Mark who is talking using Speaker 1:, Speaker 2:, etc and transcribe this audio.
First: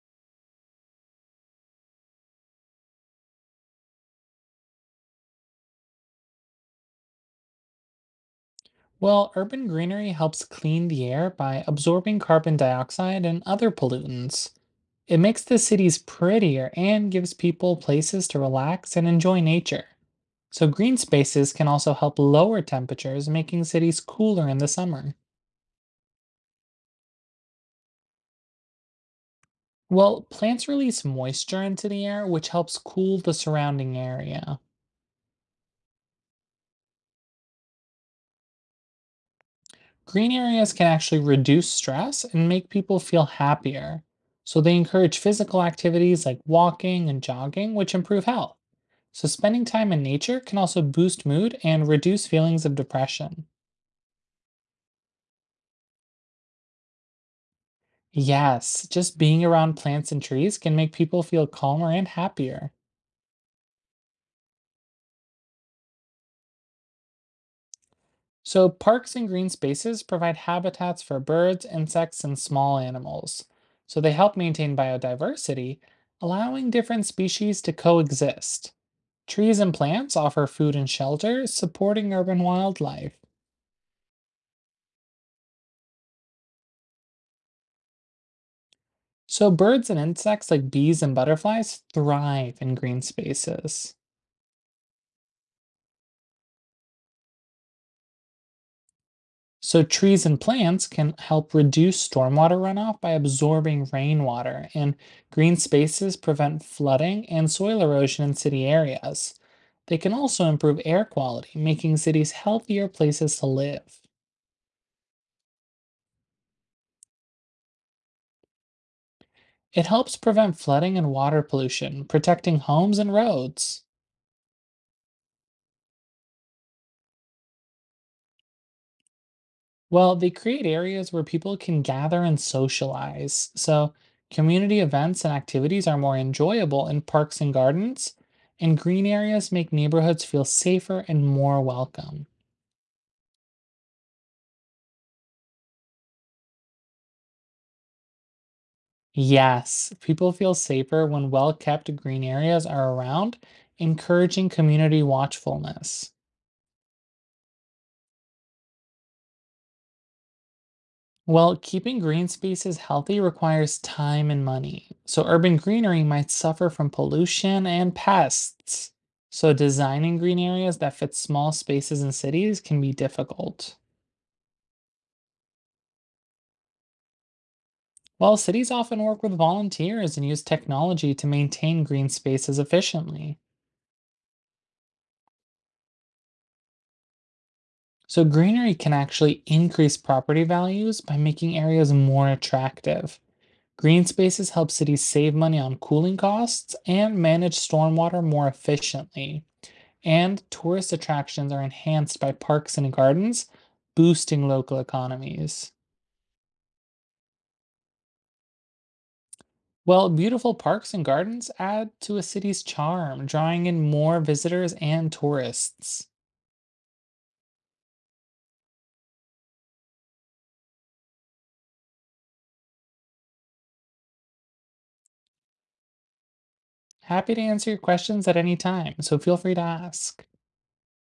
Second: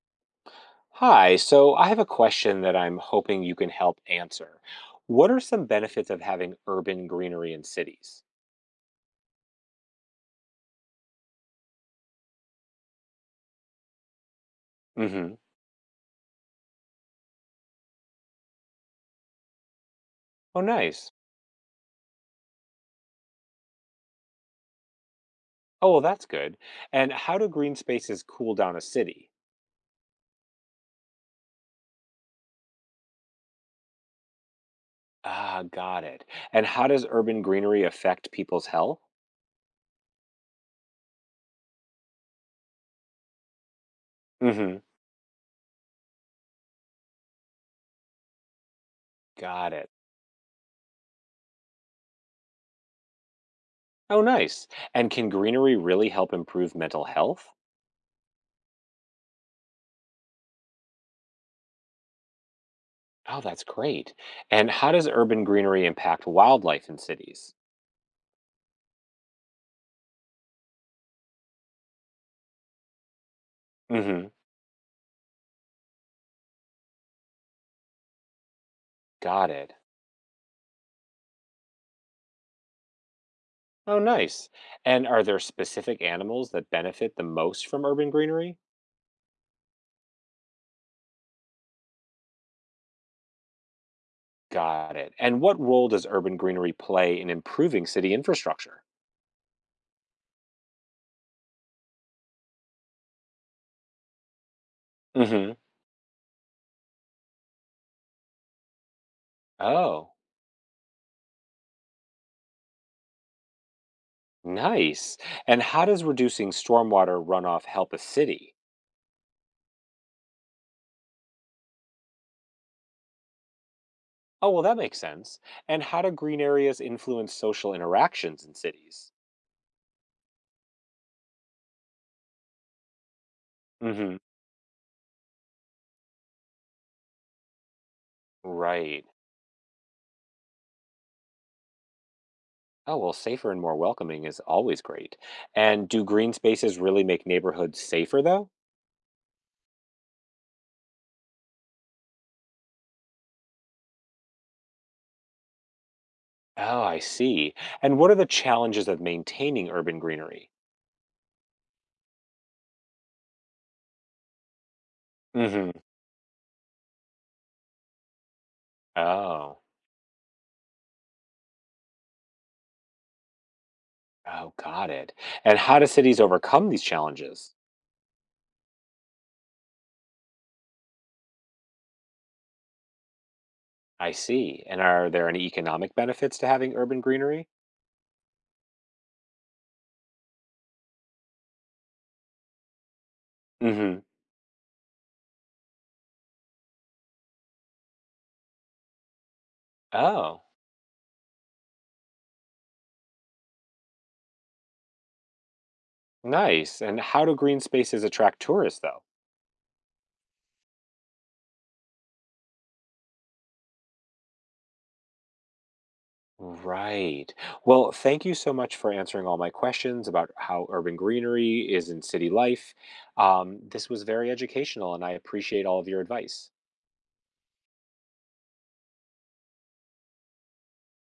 Speaker 1: Hi, so I have a question that I'm hoping you can help answer. What are some benefits of having urban greenery in cities?
Speaker 2: Well, urban greenery helps clean the air by absorbing carbon dioxide and other pollutants. It
Speaker 1: Mm-hmm.
Speaker 2: makes the cities prettier and gives people places to relax and enjoy nature.
Speaker 1: Oh,
Speaker 2: So, green
Speaker 1: nice.
Speaker 2: spaces can also help lower temperatures, making cities cooler in the summer.
Speaker 1: Oh, well, that's good. And how do green spaces cool down a city?
Speaker 2: Well, plants release moisture into the air, which helps cool the surrounding area.
Speaker 1: Ah, got it. And how does urban greenery affect people's health?
Speaker 2: Green areas can actually reduce stress and make people feel happier. So, they
Speaker 1: Mm-hmm.
Speaker 2: encourage physical activities like walking and jogging, which improve health. So, spending
Speaker 1: Got it.
Speaker 2: time in nature can also boost mood and reduce feelings of depression.
Speaker 1: Oh, nice. And can greenery really help improve mental health?
Speaker 2: Yes, just being around plants and trees can make people feel calmer and happier.
Speaker 1: Oh, that's great. And how does urban greenery impact wildlife in cities?
Speaker 2: So, parks and green spaces provide habitats for birds, insects, and small animals. So, they
Speaker 1: Mm-hmm.
Speaker 2: help maintain biodiversity, allowing different species to coexist.
Speaker 1: Got
Speaker 2: Trees and
Speaker 1: it.
Speaker 2: plants offer food and shelter, supporting urban wildlife.
Speaker 1: Oh, nice. And are there specific animals that benefit the most from urban greenery?
Speaker 2: So, birds and insects like bees and butterflies thrive in green spaces.
Speaker 1: Got it. And what role does urban greenery play in improving city infrastructure?
Speaker 2: So trees and plants can help reduce stormwater runoff by absorbing rainwater, and
Speaker 1: Hmm.
Speaker 2: green spaces prevent flooding and soil erosion in city areas. They can
Speaker 1: Oh,
Speaker 2: also improve air quality, making cities healthier places to live.
Speaker 1: nice. And how does reducing stormwater runoff help a city?
Speaker 2: It helps prevent flooding and water pollution, protecting homes and roads.
Speaker 1: Oh, well, that makes sense. And how do green areas influence social interactions in cities?
Speaker 2: Well, they create areas where people can gather and socialize. So,
Speaker 1: Hmm.
Speaker 2: community events and activities are more enjoyable in parks and gardens, and green
Speaker 1: Right.
Speaker 2: areas make neighborhoods feel safer and more welcome.
Speaker 1: Oh, well, safer and more welcoming is always great. And do green spaces really make neighborhoods safer, though?
Speaker 2: Yes, people feel safer when well kept green areas are around, encouraging community watchfulness.
Speaker 1: Oh, I see. And what are the challenges of maintaining urban greenery?
Speaker 2: Well, keeping green spaces healthy requires time and money, so urban
Speaker 1: Hmm.
Speaker 2: greenery might suffer from pollution and pests. So,
Speaker 1: Oh,
Speaker 2: designing green areas that fit small spaces in cities can be difficult.
Speaker 1: oh, got it. And how do cities overcome these challenges?
Speaker 2: Well, cities often work with volunteers and use technology to maintain green spaces efficiently.
Speaker 1: I see. And are there any economic benefits to having urban greenery?
Speaker 2: So, greenery can actually increase property values by making areas more attractive. Green
Speaker 1: Hmm.
Speaker 2: spaces help cities save money on cooling costs and manage stormwater more efficiently.
Speaker 1: Oh,
Speaker 2: And tourist attractions are enhanced by parks and gardens, boosting local economies.
Speaker 1: nice. And how do green spaces attract tourists, though?
Speaker 2: Well, beautiful parks and gardens add to a city's charm, drawing in more visitors and tourists.
Speaker 1: Right. Well, thank you so much for answering all my questions about how urban greenery is in city life. This was very educational, and I appreciate all of your advice.
Speaker 2: Happy to answer your questions at any time, so feel free to ask.